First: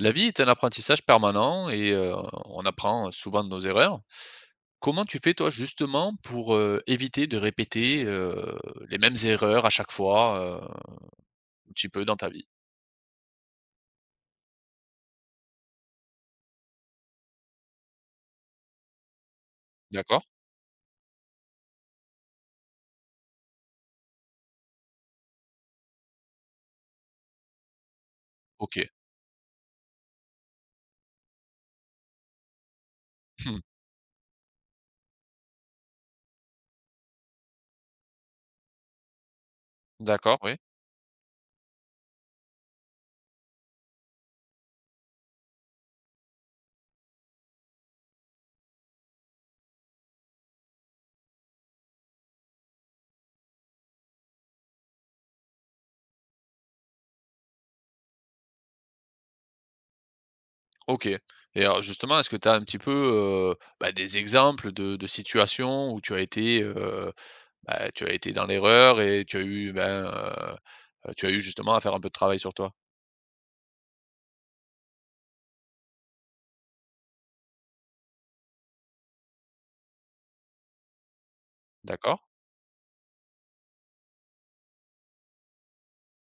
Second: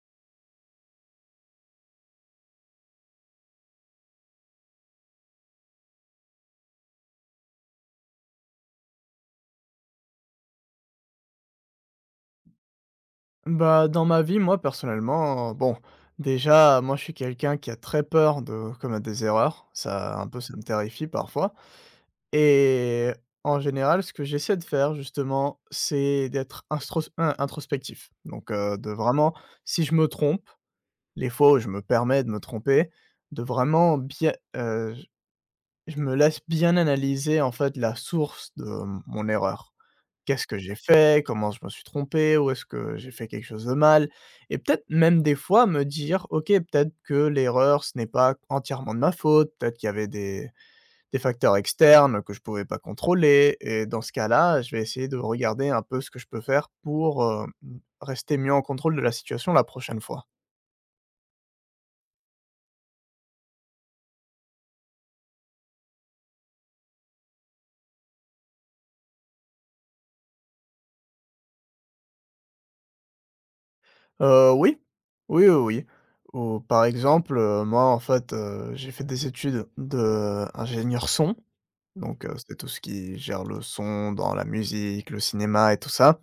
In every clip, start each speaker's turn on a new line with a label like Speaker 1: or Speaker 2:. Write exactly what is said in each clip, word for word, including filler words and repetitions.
Speaker 1: La vie est un apprentissage permanent et heu, on apprend souvent de nos erreurs. Comment tu fais toi justement pour, heu, éviter de répéter, heu, les mêmes erreurs à chaque fois, heu, un petit peu dans ta vie?
Speaker 2: Bah, dans ma vie, moi, personnellement, euh, bon, déjà, moi, je suis quelqu'un qui a très peur de commettre des erreurs. Ça,
Speaker 1: D'accord.
Speaker 2: un peu, ça me terrifie parfois. Et en général, ce que j'essaie de faire, justement, c'est d'être instros- in- introspectif. Donc, euh,
Speaker 1: OK.
Speaker 2: de vraiment, si je me trompe, les fois où je me permets de me tromper, de
Speaker 1: Mmh.
Speaker 2: vraiment bien, euh, je je me laisse bien analyser, en fait, la source de mon erreur.
Speaker 1: D'accord,
Speaker 2: Qu'est-ce
Speaker 1: oui.
Speaker 2: que j'ai fait? Comment je me suis trompé? Où est-ce que j'ai fait quelque chose de mal? Et peut-être même des fois me dire: «OK, peut-être que l'erreur, ce n'est pas entièrement de ma faute, peut-être qu'il y avait des des facteurs externes que je ne pouvais pas contrôler», et dans ce cas-là, je vais essayer de regarder un peu ce que je peux faire pour, heu, mmh, rester mieux en contrôle de la situation la prochaine fois.
Speaker 1: OK, et alors justement, est-ce que tu as un petit peu, heu, bah, des exemples de de situations où tu as été, heu, bah, tu as été dans l'erreur et tu as eu, ben, heu heu, tu as eu justement à faire un peu de travail sur toi?
Speaker 2: Heu, oui. Oui, oui, oui. Ou par exemple, heu, moi en fait, heu, j'ai fait des études d'ingénieur son.
Speaker 1: D'accord,
Speaker 2: Donc, heu, c'est tout ce qui gère le son dans la musique, le cinéma et tout ça,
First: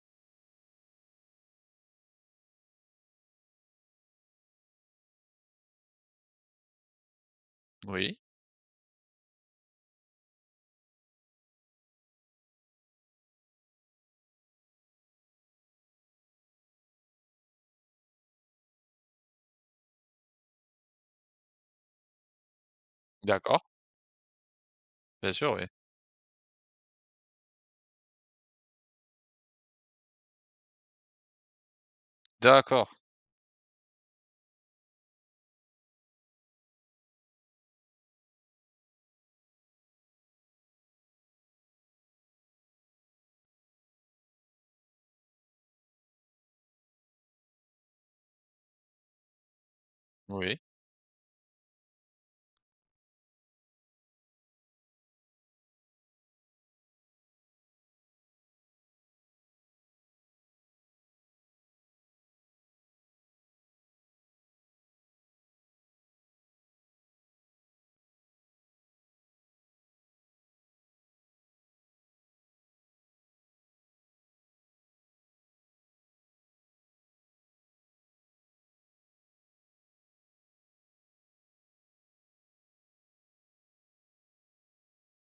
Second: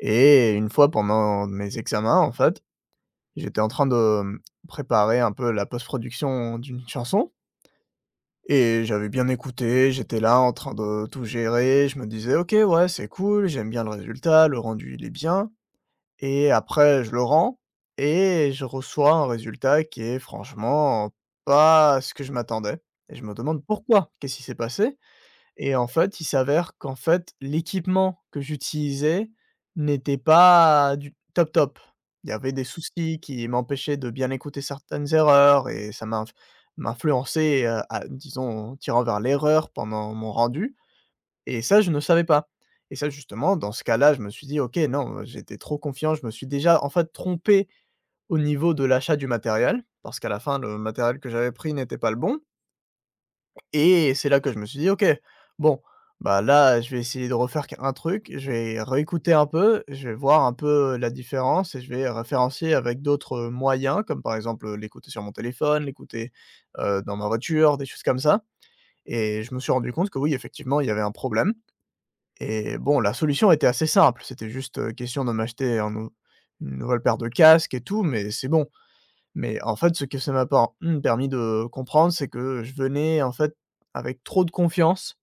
Speaker 2: et une fois pendant mes examens, en fait, j'étais en train de, mmh, préparer un peu la post-production d'une chanson
Speaker 1: oui.
Speaker 2: et j'avais bien écouté, j'étais là en train de tout gérer, je me disais: «OK, ouais, c'est cool, j'aime bien le résultat, le rendu, il est bien», et après je le rends et je reçois un résultat qui est franchement pas ce que je m'attendais et je me demande
Speaker 1: D'accord,
Speaker 2: pourquoi? Qu'est-ce qui s'est passé?
Speaker 1: bien sûr, oui.
Speaker 2: Et en fait, il s'avère qu'en fait, l'équipement que j'utilisais n'était pas du top top. Il y avait des
Speaker 1: D'accord,
Speaker 2: soucis qui m'empêchaient de bien écouter certaines erreurs et ça m'a m'influençait, heu, à disons, tirant vers l'erreur pendant mon rendu et ça, je ne savais pas. Et ça, justement, dans ce cas-là, je me suis dit: «OK, non, j'étais trop confiant». Je me suis déjà, en fait, trompé au niveau de l'achat du matériel parce qu'à la fin,
Speaker 1: oui.
Speaker 2: le matériel que j'avais pris n'était pas le bon. Et c'est là que je me suis dit: «OK, bon, bah, là, je vais essayer de refaire qu un truc, je vais réécouter un peu, je vais voir un peu la différence et je vais référencier avec d'autres, moyens», comme par exemple, l'écouter sur mon téléphone, l'écouter, heu, dans ma voiture, des choses comme ça, et je me suis rendu compte que oui, effectivement, il y avait un problème et bon, la solution était assez simple, c'était juste, heu, question de m'acheter un nou une nouvelle paire de casques et tout, mais c'est bon. Mais en fait, ce que ça m'a par mmh, permis de comprendre, c'est que je venais en fait avec trop de confiance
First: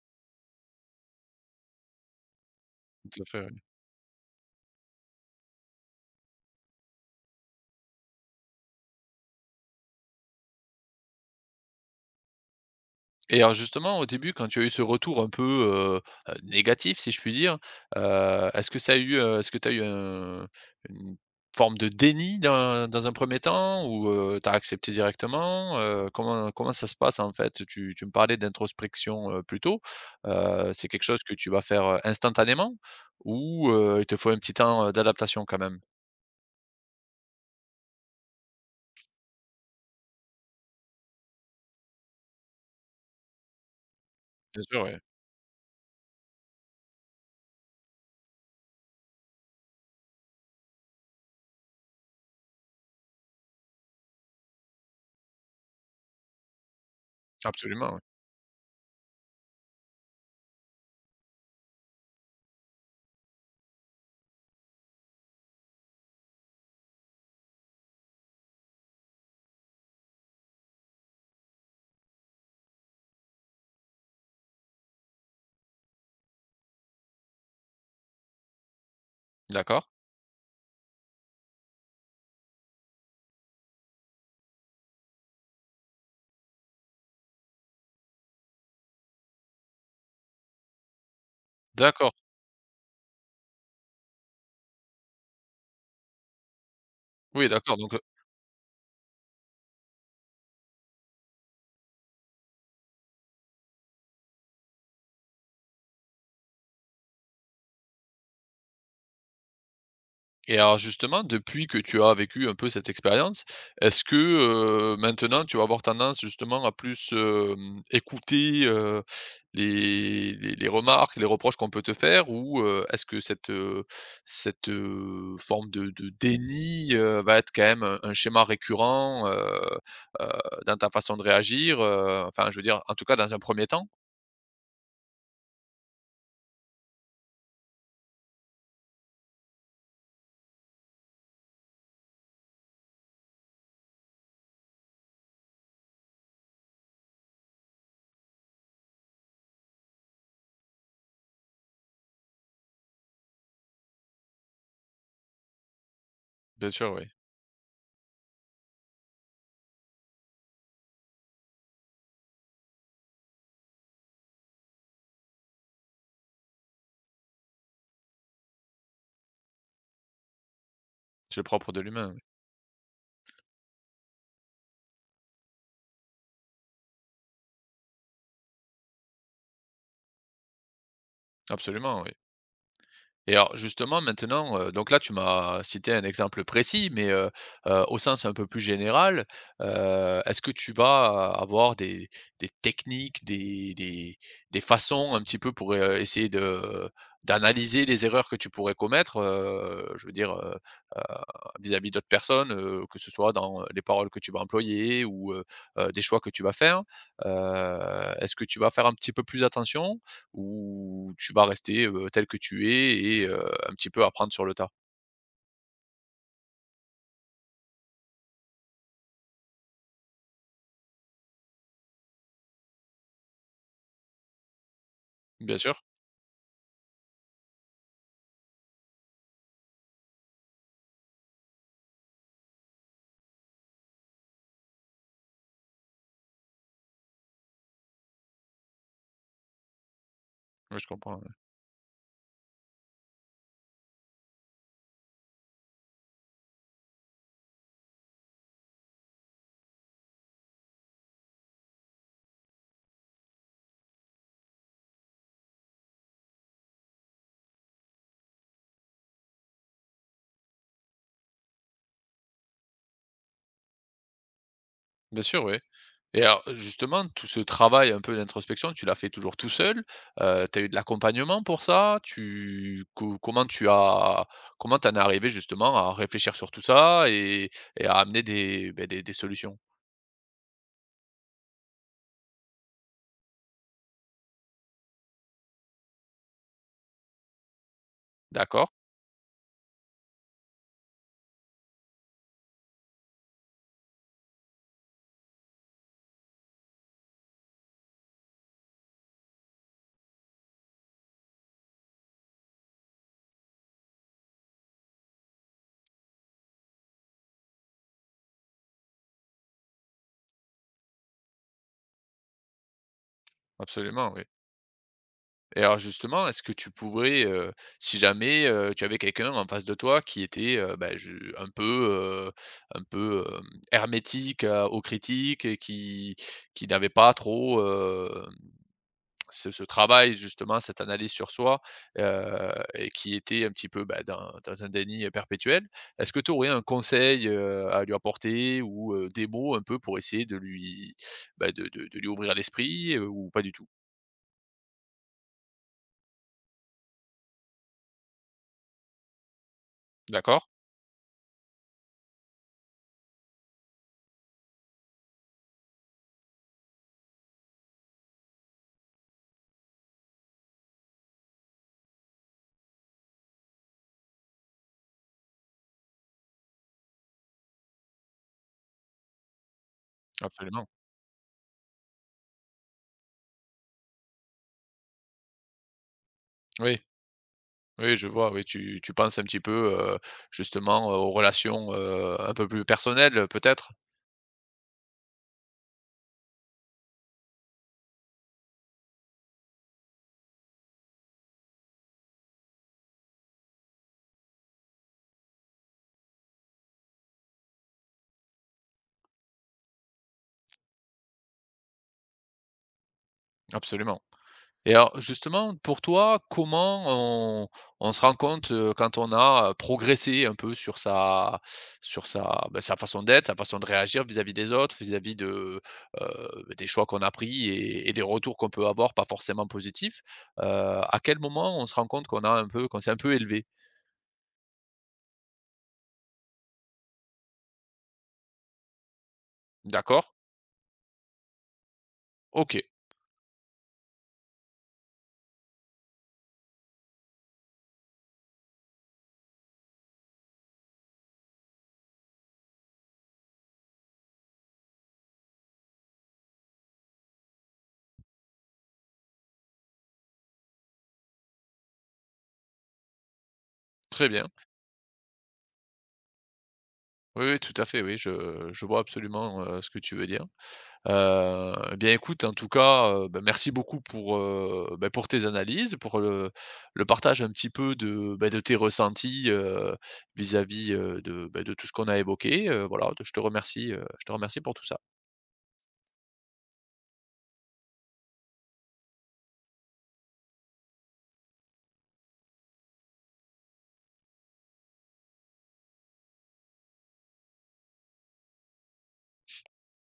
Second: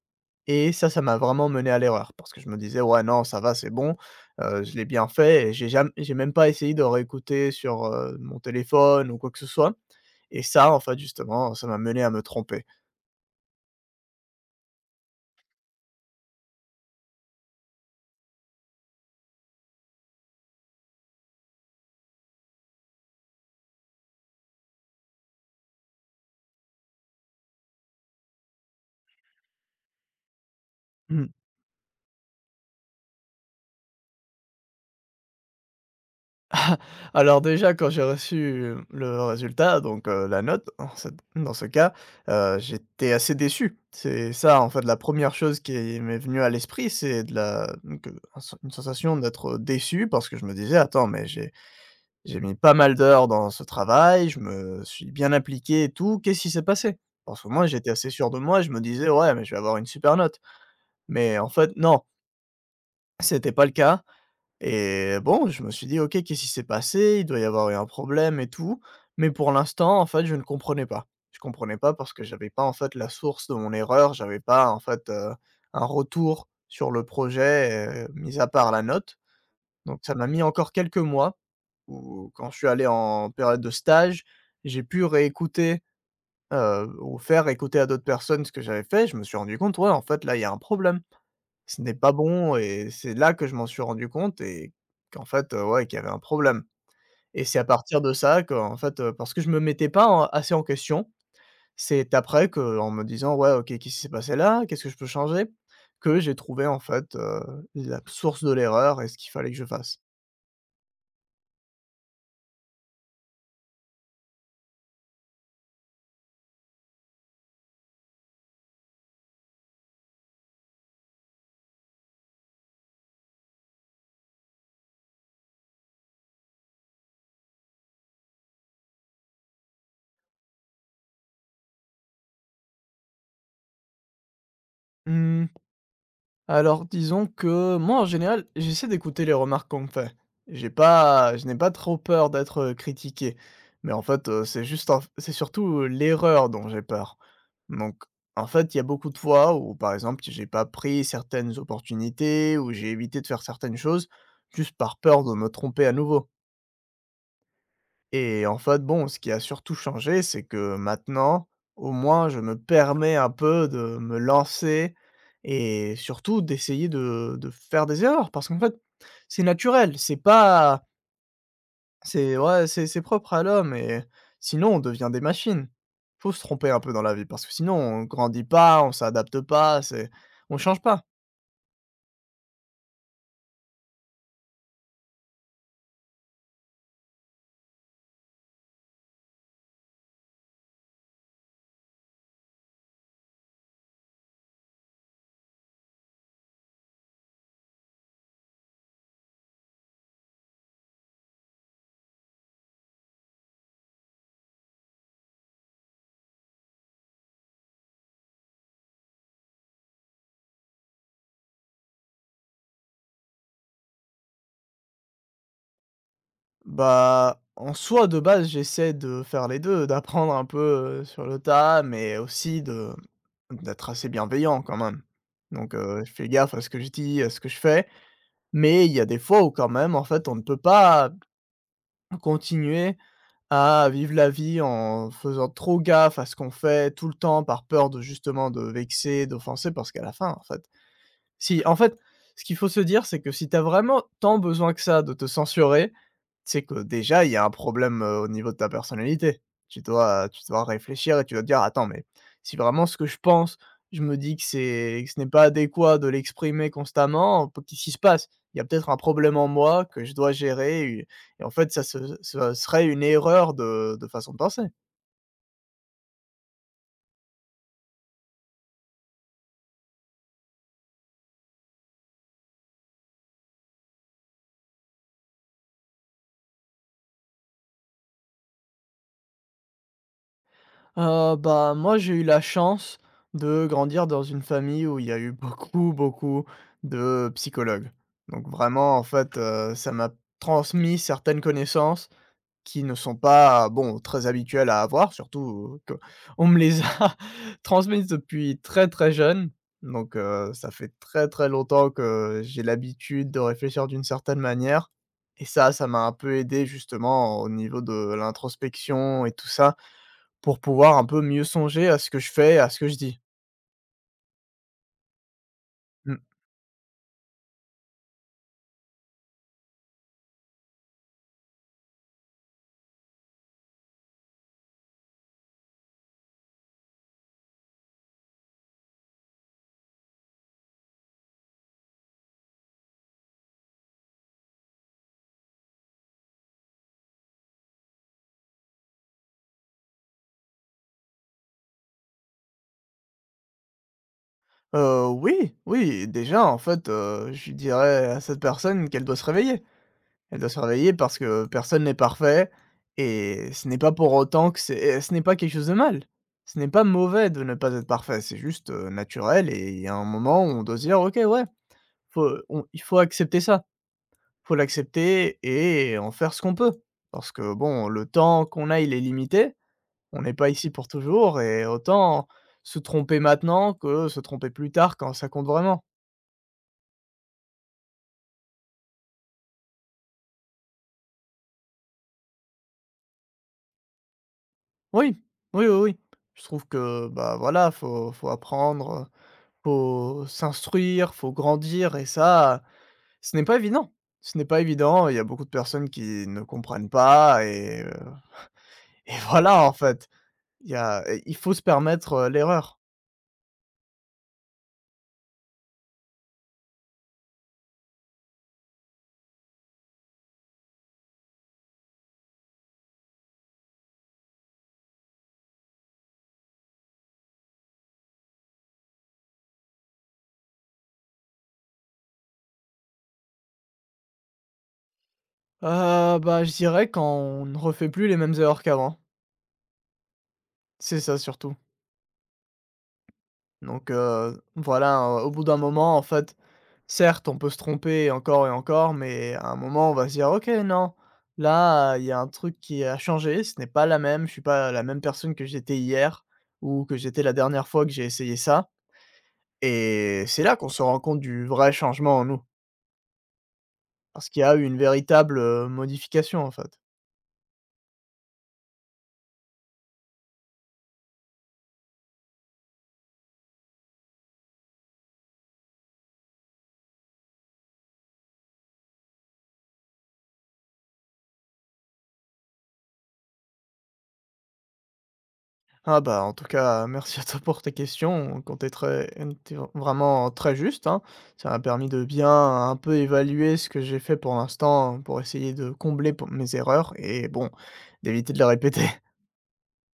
Speaker 2: et ça, ça m'a vraiment mené à l'erreur. Parce que je me disais: «Ouais,
Speaker 1: Tout
Speaker 2: non,
Speaker 1: à
Speaker 2: ça
Speaker 1: fait,
Speaker 2: va,
Speaker 1: oui.
Speaker 2: c'est bon, heu, je l'ai bien fait», et j'ai jamais, j'ai même pas essayé de réécouter sur, heu, mon téléphone ou quoi que ce soit, et ça, en fait, justement, ça m'a mené à me tromper.
Speaker 1: Et alors justement, au début, quand tu as eu ce retour un peu, heu heu, négatif, si je puis dire, heu, est-ce que ça a eu, heu, est-ce que tu as eu un une forme de déni dans dans un premier temps ou, heu, tu as accepté directement? Heu, comment comment ça se passe en fait? Tu tu me parlais d'introspection, heu, plus tôt, heu, c'est quelque chose que tu vas faire, heu, instantanément ou, heu, il te faut un petit temps, heu, d'adaptation quand même?
Speaker 2: Ah, alors déjà, quand j'ai reçu euh, le résultat, donc heu, la note, en cet dans ce cas, heu, j'étais assez déçu. C'est ça,
Speaker 1: Bien
Speaker 2: en fait,
Speaker 1: sûr, oui.
Speaker 2: la première chose qui m'est venue à l'esprit, c'est de la donc heu, un sen une sensation d'être déçu parce que je me disais: «Attends, mais j'ai j'ai mis pas mal d'heures dans ce travail, je me suis bien appliqué et tout, qu'est-ce qui s'est passé?» parce que moi, j'étais
Speaker 1: Absolument, oui.
Speaker 2: assez sûr de moi, je me disais: «Ouais, mais je vais avoir une super note». Mais en fait, non, c'était pas le cas. Et bon, je me suis dit: «OK, qu'est-ce qui s'est passé? Il doit y avoir eu un problème et tout». Mais pour l'instant, en fait, je ne comprenais pas. Je comprenais pas parce que j'avais pas, en fait, la source de mon erreur, j'avais pas, en fait, heu, un retour sur le projet, heu, mis à part la note.
Speaker 1: D'accord.
Speaker 2: Donc ça m'a mis encore quelques mois où quand je suis allé en période de stage, j'ai pu réécouter, heu, ou faire écouter à d'autres personnes ce que j'avais fait. Je me suis rendu compte: «Ouais, en fait, là, il y a un problème». Ce n'est pas
Speaker 1: D'accord.
Speaker 2: bon et c'est là que je m'en suis rendu compte et qu'en fait, heu, ouais, qu'il y avait un problème et
Speaker 1: Oui,
Speaker 2: c'est à
Speaker 1: d'accord,
Speaker 2: partir
Speaker 1: donc.
Speaker 2: de ça qu'en fait, heu, parce que je me mettais pas en assez en question, c'est après qu'en me disant: «Ouais, OK, qu'est-ce qui s'est passé là? Qu'est-ce que je peux changer?» que j'ai trouvé en fait, heu, la source de l'erreur et ce qu'il fallait que je fasse.
Speaker 1: Et alors justement, depuis que tu as vécu un peu cette expérience, est-ce que, heu, maintenant tu vas avoir tendance justement à plus, hem, écouter, heu, les les les remarques, les reproches qu'on peut te faire? Ou, heu, est-ce que cette, heu cette, heu, forme de de déni, heu, va être quand même un un schéma récurrent, heu heu, dans ta façon de réagir? Heu, enfin je veux dire, en tout cas dans un premier temps?
Speaker 2: Mmh. Alors disons que moi en général, j'essaie d'écouter les remarques qu'on me fait. J'ai pas je n'ai pas trop peur d'être, heu, critiqué. Mais en fait, heu, c'est juste en c'est surtout, heu, l'erreur dont j'ai peur. Donc en fait, il y a beaucoup de fois où par exemple, j'ai pas pris certaines opportunités, ou j'ai évité de faire certaines choses, juste par peur de me tromper à nouveau.
Speaker 1: Bien sûr, oui,
Speaker 2: Et en fait, bon, ce qui a surtout changé, c'est que maintenant, au moins, je me permets un peu de me lancer et surtout d'essayer de de faire des erreurs parce qu'en fait, c'est naturel, c'est pas,
Speaker 1: c'est le propre de l'humain, oui.
Speaker 2: c'est ouais, c'est c'est propre à l'homme et sinon on devient des machines. Faut se tromper un peu dans la vie parce que sinon on grandit pas, on s'adapte pas, c'est on change pas.
Speaker 1: Absolument, oui. Et alors justement maintenant, heu, donc là tu m'as cité un exemple précis, mais, heu heu, au sens un peu plus général, heu, est-ce que tu vas avoir des des techniques, des des des façons un petit peu pour, heu, essayer de d'analyser les erreurs que tu pourrais commettre, heu, je veux dire, heu heu, vis-à-vis d'autres personnes, heu, que ce soit dans les paroles que tu vas employer ou, heu heu, des choix que tu vas faire? Heu, est-ce que tu vas faire un petit peu plus attention? Ou tu vas rester, heu, tel que tu es et heu, un petit peu apprendre sur le tas?
Speaker 2: Bah, en soi, de base, j'essaie de faire les deux, d'apprendre un peu, heu, sur le tas, mais aussi de d'être assez bienveillant quand même.
Speaker 1: Bien
Speaker 2: Donc
Speaker 1: sûr,
Speaker 2: heu, je fais gaffe à ce que je dis, à ce que je fais, mais il y a des fois où quand même, en fait, on ne peut pas continuer à vivre la vie en faisant trop gaffe à ce qu'on fait tout le temps par peur de justement de vexer, d'offenser parce qu'à la fin, en fait,
Speaker 1: oui, je comprends, ouais.
Speaker 2: si en fait, ce qu'il faut se dire, c'est que si t'as vraiment tant besoin que ça de te censurer, tu sais que déjà, il y a un problème, heu, au niveau de ta personnalité. Tu dois tu dois réfléchir et tu dois te dire: «Attends, mais si vraiment ce que je pense, je me dis que c'est que ce n'est pas adéquat de l'exprimer constamment, p qu'est-ce qui se passe? Il y a peut-être un problème en moi que je dois gérer», et et en fait, ça ce ce serait une erreur de de façon de penser.
Speaker 1: Bien sûr, oui, et alors, justement, tout ce travail un peu d'introspection, tu l'as fait toujours tout seul? Heu, tu as eu de l'accompagnement pour ça? Tu co Comment tu as comment t'en es arrivé, justement, à réfléchir sur tout ça et et à amener des, beh, des des solutions?
Speaker 2: Heu, bah, moi, j'ai eu la chance de grandir dans une famille où il y a eu beaucoup, beaucoup de psychologues. Donc
Speaker 1: D'accord,
Speaker 2: vraiment, en fait, heu, ça m'a transmis certaines connaissances qui ne sont pas, bon, très habituels à avoir, surtout euh, que on me les a transmises depuis très, très jeune. Donc heu, ça fait très, très longtemps que j'ai l'habitude de réfléchir d'une certaine manière et ça, ça m'a un peu aidé justement au niveau de l'introspection et tout ça, pour pouvoir un peu mieux songer à ce que je fais, à ce que je dis.
Speaker 1: absolument, oui. Et alors
Speaker 2: Mmh.
Speaker 1: justement, est-ce que tu pourrais, heu, si jamais, heu, tu avais quelqu'un en face de toi qui était, heu, bah, je un peu, heu, un peu, hem, hermétique à aux critiques et qui qui n'avait pas trop, heu, ce ce travail justement, cette analyse sur soi, heu et qui était un petit peu, bah, dans dans un déni, perpétuel. Est-ce que tu aurais un conseil, heu, à lui apporter ou, heu, des mots un peu pour essayer de lui, bah, de de de lui ouvrir l'esprit, heu, ou pas du tout?
Speaker 2: Heu, oui, oui, déjà en fait, heu, je dirais à cette personne qu'elle doit se réveiller. Elle
Speaker 1: D'accord?
Speaker 2: doit se réveiller parce que personne n'est parfait et ce n'est pas pour autant que c'est ce n'est pas quelque chose de mal. Ce n'est pas mauvais de ne pas être parfait, c'est juste, heu, naturel, et il y a un moment où on doit se dire: «OK, ouais, faut, on il faut accepter ça, faut l'accepter et en faire ce qu'on peut». Parce que bon, le temps qu'on a, il est limité, on n'est pas
Speaker 1: Absolument.
Speaker 2: ici pour toujours et autant se tromper maintenant que se tromper plus tard quand ça compte vraiment.
Speaker 1: Oui. Oui, je vois, oui, tu tu penses un petit peu, heu, justement, heu, aux relations, heu, un peu plus personnelles, peut-être?
Speaker 2: Oui, oui, oui, oui. Je trouve que, bah, voilà, faut faut apprendre, faut s'instruire, faut grandir et ça, ce n'est pas évident. Ce n'est pas évident, il y a beaucoup de personnes qui ne comprennent pas et heu et voilà, en fait. Il y a et il faut se permettre, heu, l'erreur.
Speaker 1: Absolument. Et alors, justement, pour toi, comment on on se rend compte, heu, quand on a, progressé un peu sur sa sur sa, bah, sa façon d'être, sa façon de réagir vis-à-vis des autres, vis-à-vis de, heu, bah, des choix qu'on a pris et et des retours qu'on peut avoir pas forcément positifs, heu, à quel moment on se rend compte qu'on a un peu qu'on s'est un peu élevé?
Speaker 2: Heu, bah, je dirais quand on ne refait plus les mêmes erreurs qu'avant.
Speaker 1: D'accord,
Speaker 2: C'est ça surtout.
Speaker 1: OK,
Speaker 2: Donc heu, voilà, heu, au bout d'un moment, en fait, certes, on peut se tromper encore et encore, mais à un moment, on va se dire: «OK, non, là, il y a un truc qui a changé, ce n'est pas la même, je suis pas la même personne que j'étais hier ou que j'étais la dernière fois que j'ai essayé ça», et c'est là qu'on se rend compte du vrai changement en nous,
Speaker 1: très bien.
Speaker 2: parce qu'il y a eu une véritable, heu, modification, en fait.
Speaker 1: Oui, oui, tout à fait, oui, je je vois absolument, heu, ce que tu veux dire. Heu, eh bien, écoute, en tout cas, heu, bah, merci beaucoup pour, heu, bah, pour tes analyses, pour le le partage un petit peu de, bah, de tes ressentis, heu, vis-à-vis, heu, de, bah, de tout ce qu'on a évoqué, heu, voilà, je te remercie, heu, je te remercie pour tout ça.
Speaker 2: Ah bah, en tout cas, merci à toi pour tes questions, quand tu es très tu vraiment très juste, hein. Ça m'a permis de bien un peu évaluer ce que j'ai fait pour l'instant, pour essayer de combler pour mes erreurs et bon, d'éviter de les répéter.